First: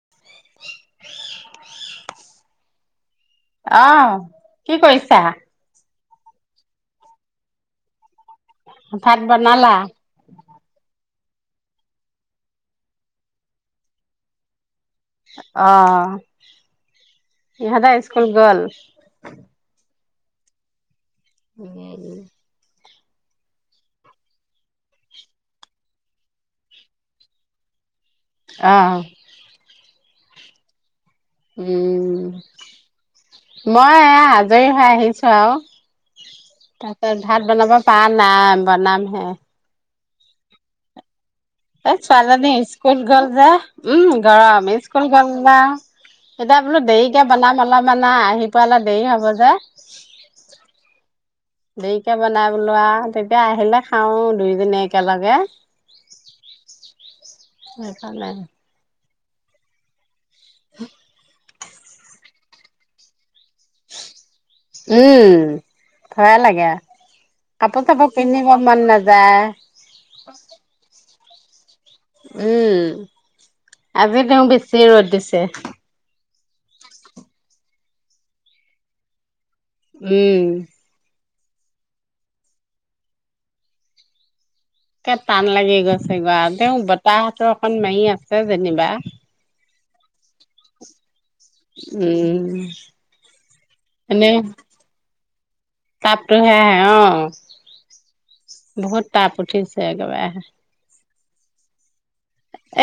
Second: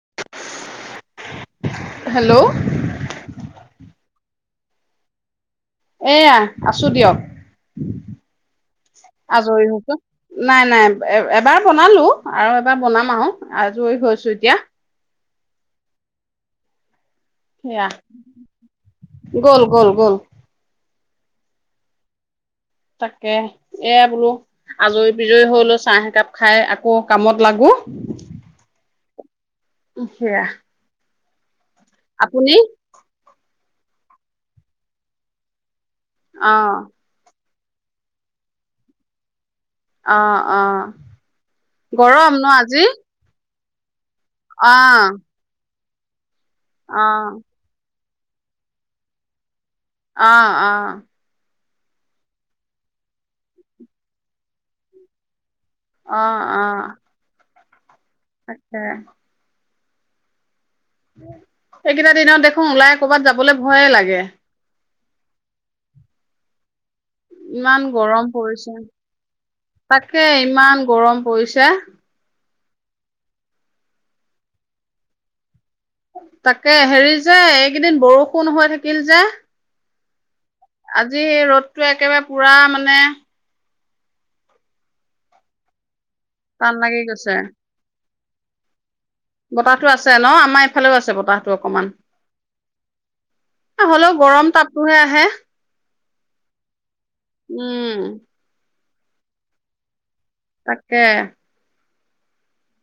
[unintelligible] Hello! অ' কি কইছা এয়া আছু দিয়ক, ভাত আজৰি বনালা [unintelligible] নাই নাই এ এবাৰ বনালোঁ আৰু এবাৰ বনাম আও আজৰি হৈছোঁ এতিয়া। অহ' এয়াহ গ'ল গ'ল গ'ল ভিনি আহিলি। তাকে এয়া বুলু আজই পিজই হৈ লৈ চাহ একাপ খাই আকৌ কামত লাগু অহ' [unintelligible] উম। আপুনি মই এয়া আজৰি হৈ আহিছোঁ আও। অ [unintelligible] বনাব পা নাই বনাম হে। অ' অ' গৰম ন ছোৱালীজনী আজি ইস্কুল গল যে। ওম গৰম অ ইস্কুল গল গে, এতিয়া বুলু অ দেৰিকে বনাম অলপ। নাই। আহি পোৱালে দেৰি হব যে অ অ দেৰিকে বনাই বোলোৱা তেতিয়া আহিলে খাও দুইজনী একেলগে, অ আহ, উ, আতছা, উ এইকেইটা দিনত দেখো ওলাই কৰ'বাত যাবলৈ ভয়ে লাগে উম ভয় লাগে। কাপোৰ ইমান চাপোৰ গৰম পিন্ধিব পৰিছে মন নাযায় তাকে ইমান গৰম হৈছে, উম আজি তেওঁ বেছি ৰ'দ দিছে। তাকে হেৰি যে এইকেইদিন বৰষুণ হৈয় থাকিল যে উম! আজি জি ৰ'দটোৱে একেবাৰে পুৰা মানে কে টান লাগি গৈ [unintelligible] টান তেওঁ লাগি গৈছে বতাহতো অকণ মাৰি আছ যেনিবা বতাহটো আছে ন? আম আমাৰ এইফালেও আছে বতাঁহ উম। হ'লেও এনে গৰম তাপটোহে আহে। তাপটোহে আহে, অ'। উম। বহুত তাপ উঠিছে একেবাৰে। তাকে।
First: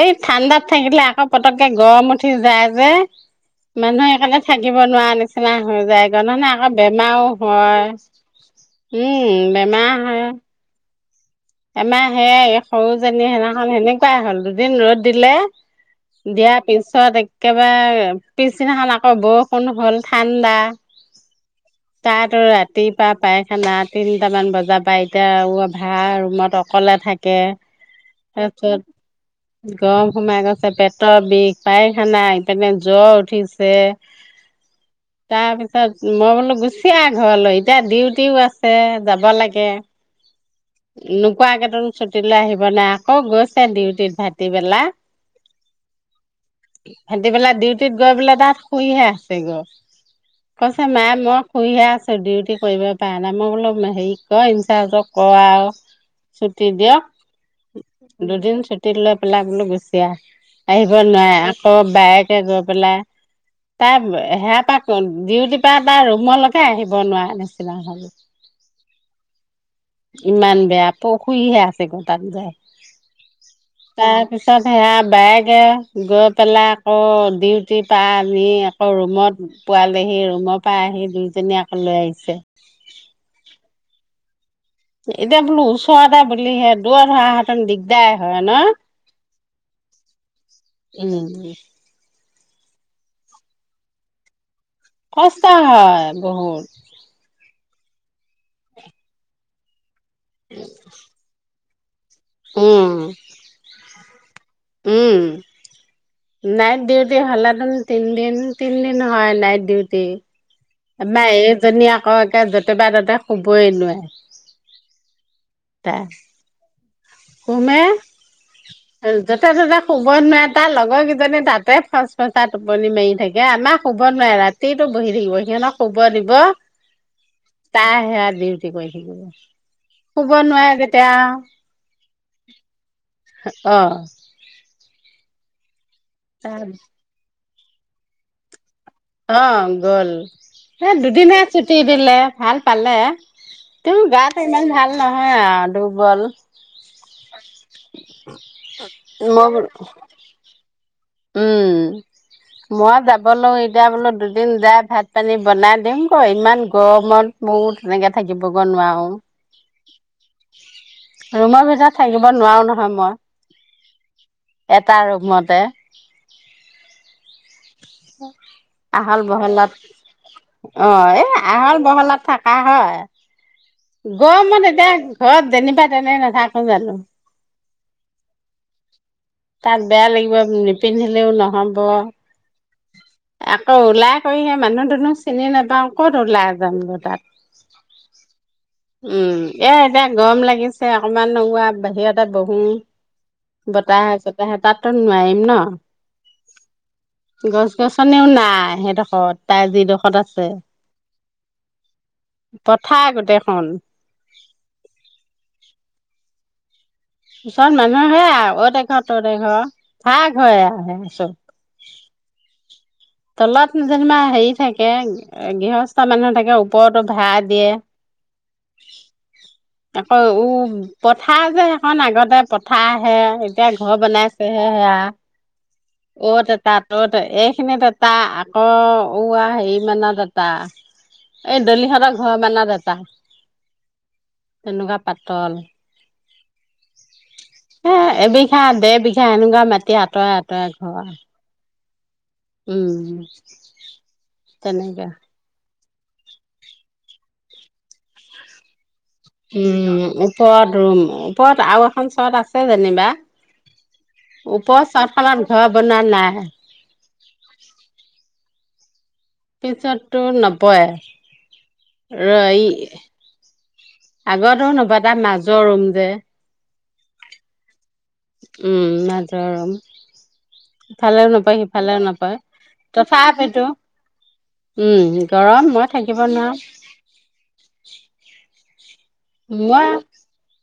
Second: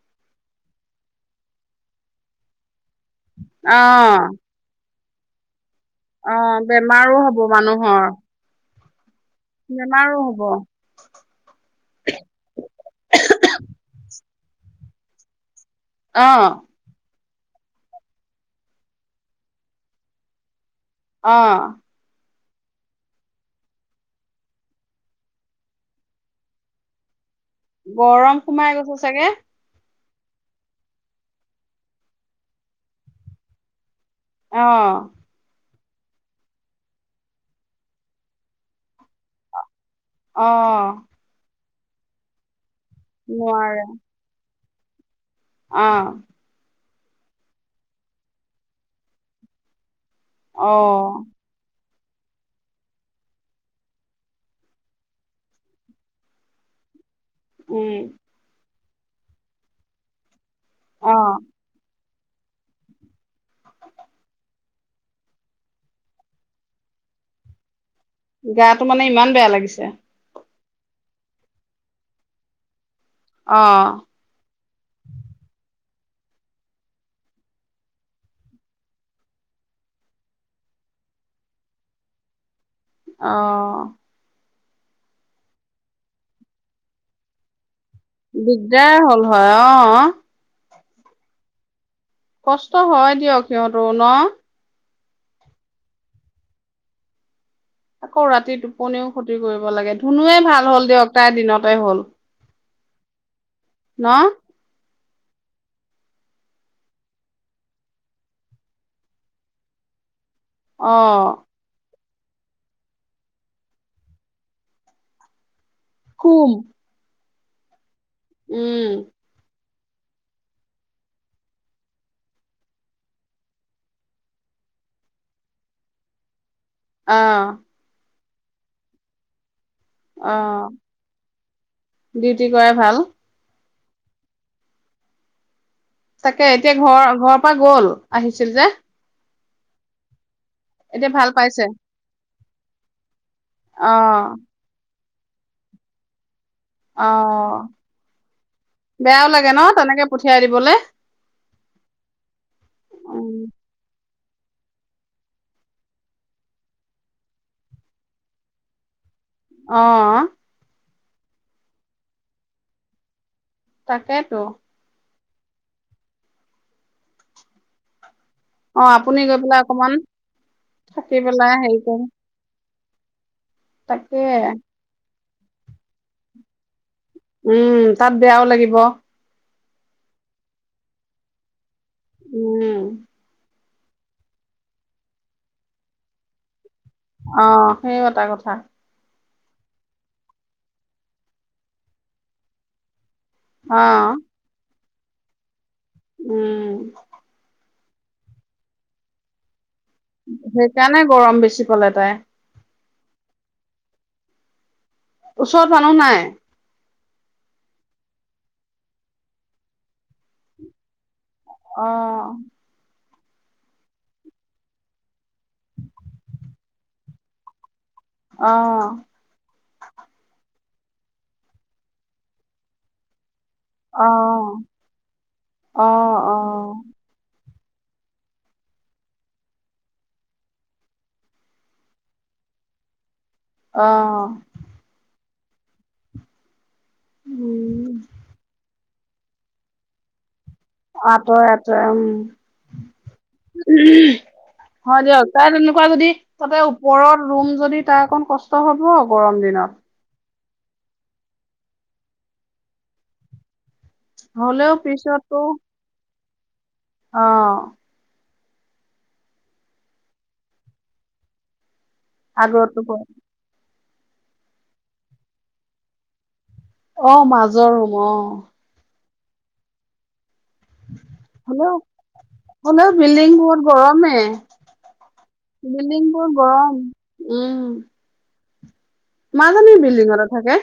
এই ঠাণ্ডাত থাকিলে আকৌ পতকে গৰম উঠি যায় যে। অ মানুহে সেইকাৰণে থাকিব নোৱায়ে অ নিচিনা [unintelligible] আকৌ বেমাৰো হ'ব হয় মানুহৰ উম বেমাৰ বেমাৰো হয় হব। আমাৰ হেয়াই, এই সৰু জনীৰ সেইদিনাখন এনেকুৱাই হল। এদিন ৰদ দিলে। অ দিয়া পিছত এক একেবাৰে পিছদিনাখন আকৌ বৰষুণ হল, ঠাণ্ডা। অ '। তো ৰাতিৰপা পায়খানা, তিনিটা মান বজাপা এতিয়া আৰু [unintelligible] মইতো অকলে থাকি গৰম সোমাই গৈছে চাগে। গৰম সোমাই গৈছে, পেটৰ বিষ, পাইখানা, এইপিনে জ্বৰ উঠিছে। অ '। [unintelligible] মই বোলো গুচি আহা ঘৰলৈ, এতিয়া ডিউটিও আছে যাব লগে। অ '। নোকোৱা কেইটোন ছুটীলৈ আহিব নাই আ অ' গৈছে নোৱাৰে ডিউটিত ভাতি পেল লা। অ'। সিতি পেলাই ডিউটিত গৈ পেলাই তাত শুইহে আছে গৈ। অ কৈছে মা মই শুইহে আছো। ডিউটি কৰিবই পৰা নাই, মই বোলো মে হেৰিক ক' ইনচাৰ্জক ক আৰু। চুটি দিয়ক। উম দুদিন [unintelligible] পেলাই গুচি আহ। আহিব অ নোৱাৰে আকৌ বাইক। গৈ পেলাই তাৰ সেয়া পৰা ডিউটিৰ পৰা তাৰ ৰুমলৈকে আহিব নোৱাৰা নিচিনা হল। গাটো মানে ইমান বেয়া লাগিছে। [unintelligible] তাৰ পিছত অ সেয়া বেগ। গৈ পেলাই আকৌ ডিউটিৰ পৰা আনি আকৌ ৰুমত পোৱালেহি ৰুমৰ পৰা আহি দুয়োজনী আকৌ লৈ আহিছে। অ'। এতিয়া বুলো ওচৰতে বুলি সেয়া দূৰত হোৱা হতেন দিগদাৰ। হয় ন? দিগদাৰ হ'ল হয় অ'। উম। কষ্ট হয় দিয়ক সিহঁতৰো ন সস্তা হয় বহুত। আকৌ ৰাতি টোপনিও ক্ষতি কৰিব লাগে। শুনোৱে ভাল হ'ল দিয়ক তাই দিনত। তাই হ'ল। উম। ন উম নাইট ডিউটি হলে তিনদিন তিনদিন হয় নাইট ডিউটি। অ আমাৰ এইজনীয়ে। অ' য'তে বা ততে শুবই নোৱাৰে। শুম। শুম। যতে ততে। শুবই নোৱাৰে তাৰ লগৰ কেইজনী তাতে ফচ ফচাই টোপনি মাৰি থাকে আমাক শুব নোৱাৰে ৰাতিতটো বহি থাকিব। সিহতক শুৱ দিব। অ'। তাই সেয়া ডিউটি কৰি থাকিব। শুব নোৱাৰে অ' যেতিয়া ডিউটি কৰাই ভাল। অ'। তাকে তাৰ এতিয়া ঘৰ ঘৰ, পৰা গ'ল আহিছিল যে। অ গ'ল। এ এতিয়া ভাল দুদিহে পাইছে ছুটি দিলে ভাল পালে অ তেওঁ গাত ইমান ভাল। নহয় আও দুৰ্বল। অ', বেয়াও মই লাগে ন বোলো তেনেকে পঠিয়াই দিবলে? উম, মই উ যাবলৈ এতিয়া বোলো দু যাই ভাত পানী বনাই দিমগৈ, ইমান গৰমত ময়ো তেনেকে থাকিবগৈ নোৱাৰো। অ'। ৰুমৰ ভিতৰত থাকিব নোৱাৰো নহয় মই। তাকেইতো। মতে [unintelligible] অ আহল আপুনি গৈ পেলাই বহলত, অকমান অ', থাকি এ, পেলাই আহল হেৰি কৰিম বহলত থাকা হয়। [unintelligible] তাকে গৰমত এতিয়া ঘৰত যেনিবা তেনে নাথাকো জানো উম, তাত বেয়াও লাগিব। তাত বেয়া লাগিব, নিপিন্ধিলেও নহ'ম। ব, উম, এক অ', ওলাই কৰিহে মানুহ-দুনুহ চিনি নাপাও, ক'ত ওলাই যামগৈ তাত অ', সেয়ো এটা কথা। উম, এ এতিয়া গৰম লাগিছে অকমান ওৱা বাহিৰতে বহোঁ। অ বতা আহে, চতা আহে তাত। তাত নোৱাৰিম ন? উম। গছ গছনিও নাই সেইদখৰত তাই যিদখ সেইকাৰণে গৰম বেছি পালে তাই। পথাৰ গোট তেখন। চত মানুহ নাই? ওচৰত মানুহ হেয়া আও, অত এঘৰ তত এঘৰ, ভাগ হয় আৰু সেচব। অ'। তলত যেনিবা হেৰি থাকে এ গৃহস্থ মানুহ থাকে। ওপৰতো ভাৰা দিয়ে। অহ। আকৌ উ পথাৰ যে সেইখন, আগতে পথাৰ আহে এতিয়া ঘৰ অ বনাইছে হে সেয়া, অ অ অত এটা, তত এ সেনে তাত এটা আকৌ উৱা হেৰি মানত এটা এই দলিহঁতৰ ঘৰ মানত এটা অহ তল উম এ, এবিঘা দেবিঘা কে এনেকুৱা মাটি আঁতৰাত তায় ঘোৱা [unintelligible] উম হু তেনেকে, শোৱা যদি চবে উপৰৰ ৰুম যদি তাৰ অকন কষ্ট হব গৰম দিনত উম। উপৰত ৰুম উপৰত আৰু এখন চাদ আছে জেনিবা হলেও উপৰদ চাট পিছতো খনত উথাবপাৰে নাই [inaudible] অ' পিছতু নপয়ে, ৰৈই আগতো আগৰতু নেপায় তাৰ মাজৰ ৰুম যে অ' মাজৰ, অ উমনা তৰম ইফালে ও নাপায় হ'লেও সিফালে ও হ'লেও বিল্ডিং বোৰত তথাপিটো গৰমে উম গৰম মই বিল্ডিং থাকিব বোৰ নোৱাৰো [inaudible] গৰম উম মাজনী মই বিল্ডিঙতে থাকে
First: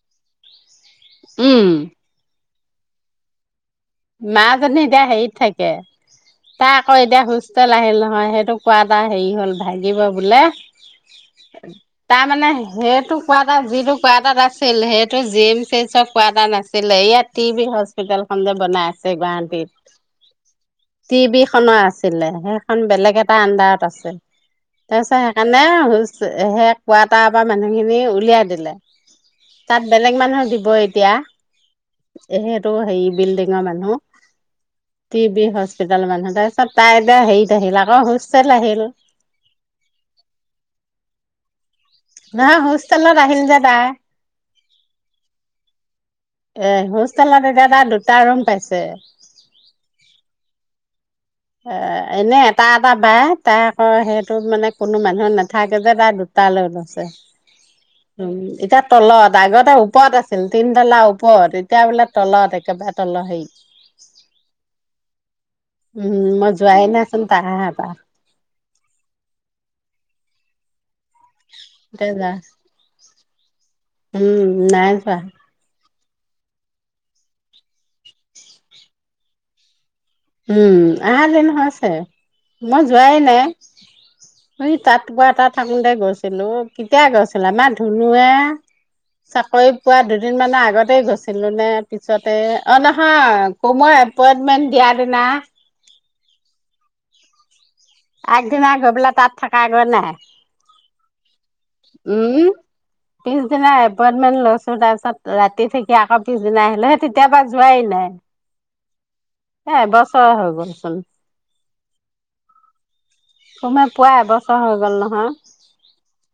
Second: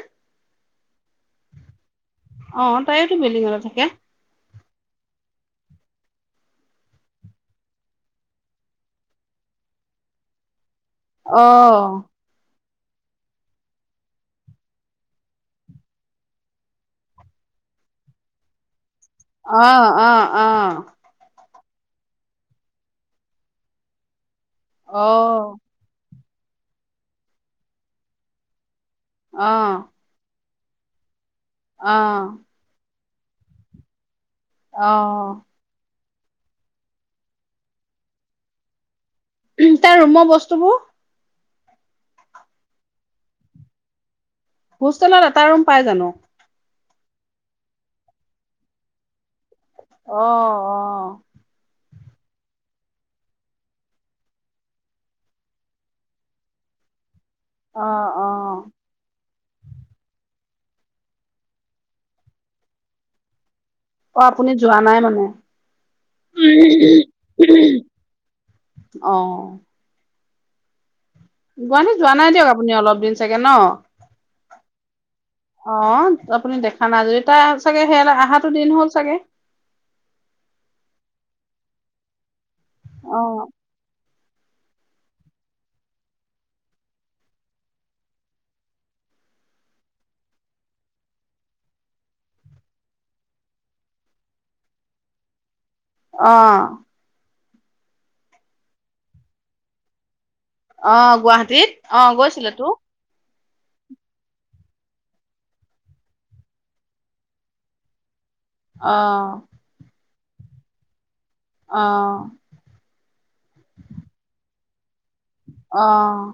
উম অ', তাইওতো বিল্ডিঙ ঘৰত থাকে। মাজনী এতিয়া হেৰিত থাকে তাই আকৌ এতিয়া হুষ্টেল আহিল নহয় সেইটো কোৱা পৰা হেৰি হ'ল ভাগিব বোলে। অ তাৰ মানে, সেইটো কোৱাটাৰ যিটো কোৱাটাত আছিল সেইটো জি এম চি এইচৰ কোৱাটাৰ নাছিলে ইয়াত টি বি হস্পিতটেল খন যে বনাই আছে গুৱাহাটীত অহ, অহ, অহ। সেখন আছিলে সেইখন বেলেগ এটা আণ্ডাৰত আছে। অ তাপিছত সেইকাৰণে এ হ'ল সে কোৱাটাৰ পৰা মানুহখিনি উলিয়াই দিলে। অ তাত বেলেগ মানুহৰ বি ব এতিয়া অ এইটো হেৰি [unintelligible] অ [unintelligible] টি বি হস্পি [unintelligible] মানুহ তাৰ পিছত তাই এতিয়া হেৰিত আহিল, আকৌ হোষ্টেল আহিল। তাৰ ৰুমৰ বস্তুবোৰ? নাই, হোষ্টেলত যে, আহিল তাই। হোষ্টেলত এটা ৰুম পাই জানো? এ, হোষ্টেলত এতিয়া তাই দুটা ৰুম পাইছে। অ অ এ এনে এটা, এটা পায়, তাই আকৌ সেইটো মানে কোনো মানুহ নাথাকে যে, তাই দুটা লৈ লৈছে। অ অ উম, এতিয়া তলত আগতে ওপৰত আছিল, তিনতালা ওপৰত এতিয়া বোলে তলত একেবাৰে তলৰ হেয়িত অ', আপুনি যোৱা নাই মানে? উম, মই যোৱা নাইচোন তাই আহা পৰা। অ গুৱাহাটীত এতিয়া যোৱা যা নাই দিয়ক আপুনি অলপ দিন চাগে ন? উম নাই যোৱা। অ', আপুনি দেখা যদি তাই আহাটো চাগে সেয়া অহাটো দিন হ'ল চাগে। উম, আহা দিন হৈছে। মই যোৱাই অ নাই। সি তাত বা তাত থাকোঁতে গৈছিলোঁ, কেতিয়া গৈছিলা, আমাৰ ধুনুুৱে চাকৰি পোৱা দুদিন মানৰ আগতে গৈছিলোঁ নে পিছতে অ' নহয় আকৌ মই এপইন্টমেন্ট দিয়া [unintelligible] অ'। আগদিন গৈ পেলাই তাত থাকা গৈ নাই। অ' গুৱাহাটী। অ' উম গৈছিলোঁ তো। পিছদিনা এপইন্টমেন্ট লৈছোঁ তাৰ পিছত ৰাতি থাকি আকৌ পিছদিনা আহিলোঁ, সে, তেতিয়া পৰা যোৱাই নাই। অ'। ৰ হৈ গ'ল চোন। অ'। তোমাৰ পোৱা এবছৰ হৈ গ'ল ন? অ'।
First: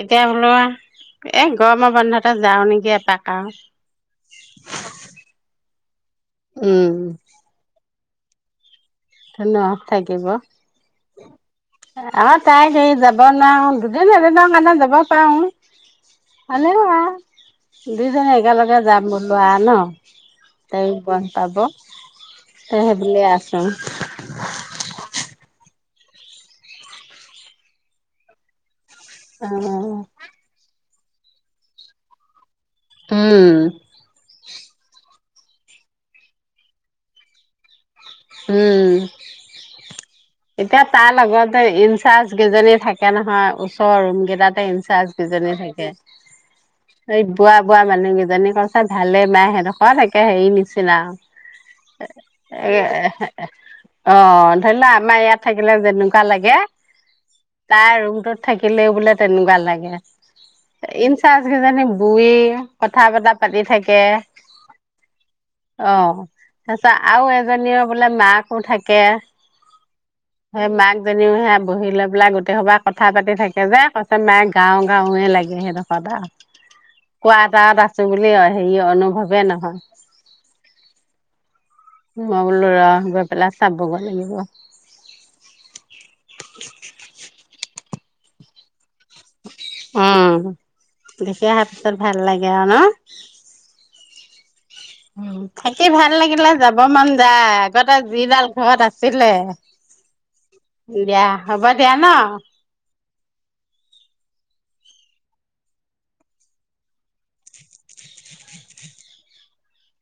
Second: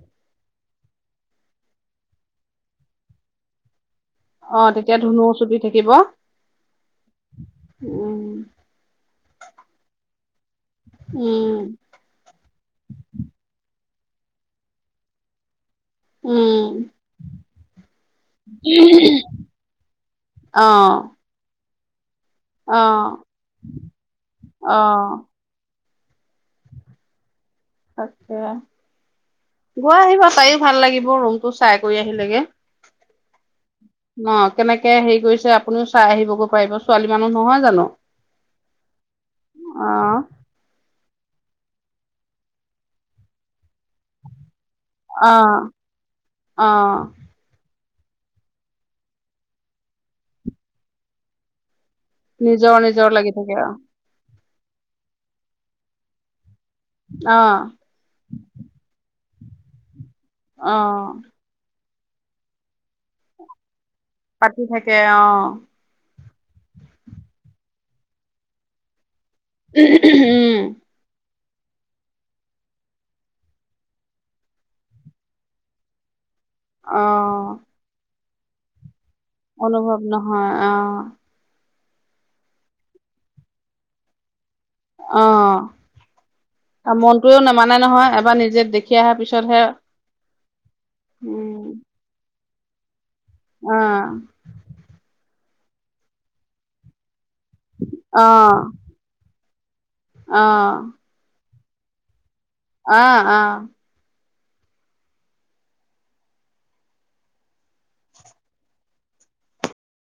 এতিয়া বোলো এ গৰমৰ বন্ধতে যাওঁ নেকি এপাক আৰু। অ', তেতিয়া ধুনু ছুটি থাকিব। উম উম। ধুনু অ' থাকিব। উম আমাৰ তাই হে যাব নোৱাৰে আও। দুই এদিনৰ কাৰণে যাব পাওঁ। উম হলেও আও, দুইজনী একেলগে যাম বোলো ন, অ তাইও বন্ধ পাব। [inaudible] অ এই সেইবুলিয়েই আছোঁ। অ'। তাকে। অ গৈ উম আহিব, তাইও ভাল লাগি মোৰ ৰুমটো চাই কৰি আহিলে গে। উম। অ', কেনেকে হেৰি কৰিছে আপুনিও চাই আহিবগৈ পাৰিব, ছোৱালী মানুহ নহয় জানোঁ? উম, এতিয়া তাৰ লগতে ইনচাৰ্জ কেইজনী থাকে নহয়, ওচৰৰ ৰুম কেইটাতে ইন চাচ অ কিজনী থাকে অ এই বোৱা বোৱা মানুহকিজনী কৈছে ভালে পায় [unintelligible] হেৰি নিচিনা আৰু নিজৰ, নিজৰ লাগি [unintelligible] অ', ধৰি লোৱা আমাৰ ইয়াত থাকিলে যেনেকুৱা লাগে অ তাৰ ৰুমটোত থাকিলেয়ো বোলে তেনেকুৱা লাগে। অ ইনচাৰ্জ কিজনি [unintelligible] কথা বতৰা পাতি থাক হে পাতি থাকে অ অহ, তাৰ পিছত আৰু এজনীয় পে বোলে মাকো থাকে। উম সেই মাক জনিও বহি লৈ পেলাই গোটেই সোপাই কথা পাতি থাকে যে, কৈছে নাই গাঁও গাঁওৱে লাগে সেইডখৰ বা অ' কোৱাটাত আছো বুলি কিয় হেৰীয় অনুভৱ অনুভৱ নহয় অহ। উ [unintelligible] বোলো ৰ' গৈ পেলাই চাবগৈ লাগিব। নাই নহয় এবাৰ নিজে দেখি অহাৰ পিছতহে উম, দেখি অহাৰ পিছত ভাল লাগে। না [unintelligible] অহ। থাকি ভাল লাগিলে যাব মন যাই আগতে যিডাল ঘৰত আছিলে আহ। দিয়া হ'ব দিয়া‌ ন। অ, আহ।